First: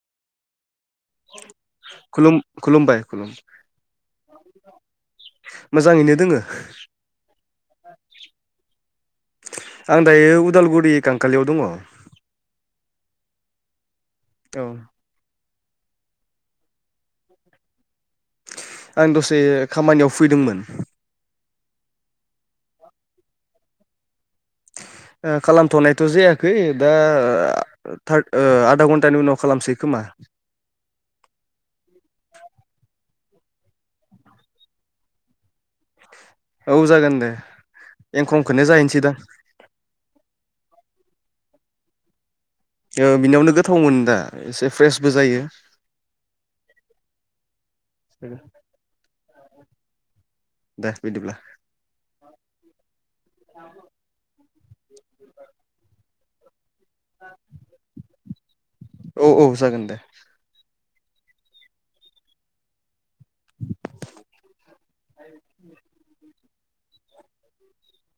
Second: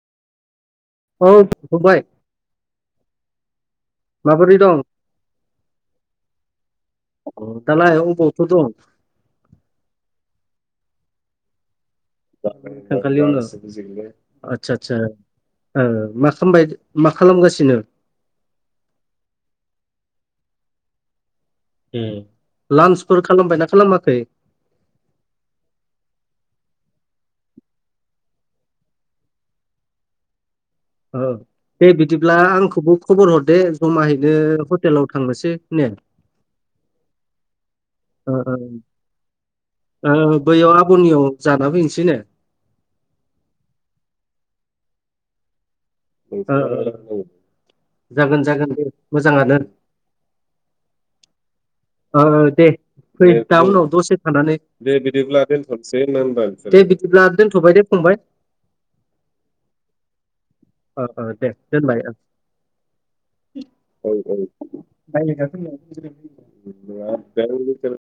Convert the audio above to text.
औ फंबाय खुलुम खुलुमबाय माबोरै दं मोजाङैनो दोङो दालाय अबावथो दं आं दायो उदालगुरि खांखालियाव दङ [unintelligible] आतसा आतसा ओ मा खालामबाय मा खालामगासिनो आं दसे खामानियाव फैदोंमोन ए लान्सफोर खालामबायना खालामाखै ओ खालामथनायथ जायाखै दा टाथ आधा घन्टानि उनाव खालामसै खोमा औ दे बिदिब्ला आंखौबो खबर हरदो जमाहैनो हटेलाव थांनोसै ने औ जागोन दे ओ एंखंखौनो ओ जाहैनोसैदा ओ बैयाव आबनियाव जाना फैनोसै ने ओ बिनियावनो गोथावमोन दा एसे फ्रेसबो जायो [unintelligible] जागोन जागोन दे मोजाङानो दे बिदिब्ला। ओ ओ दे फै दा उनाव दसे थानानै दे बिदिब्ला दोनथ'नोसै होना होनबा आं। दे बिदिब्ला दोनथ'बाय दे फंबाय। औ औ जागोन दे अ अ दे दोनबाय ओं औ औ [unintelligible] [unintelligible]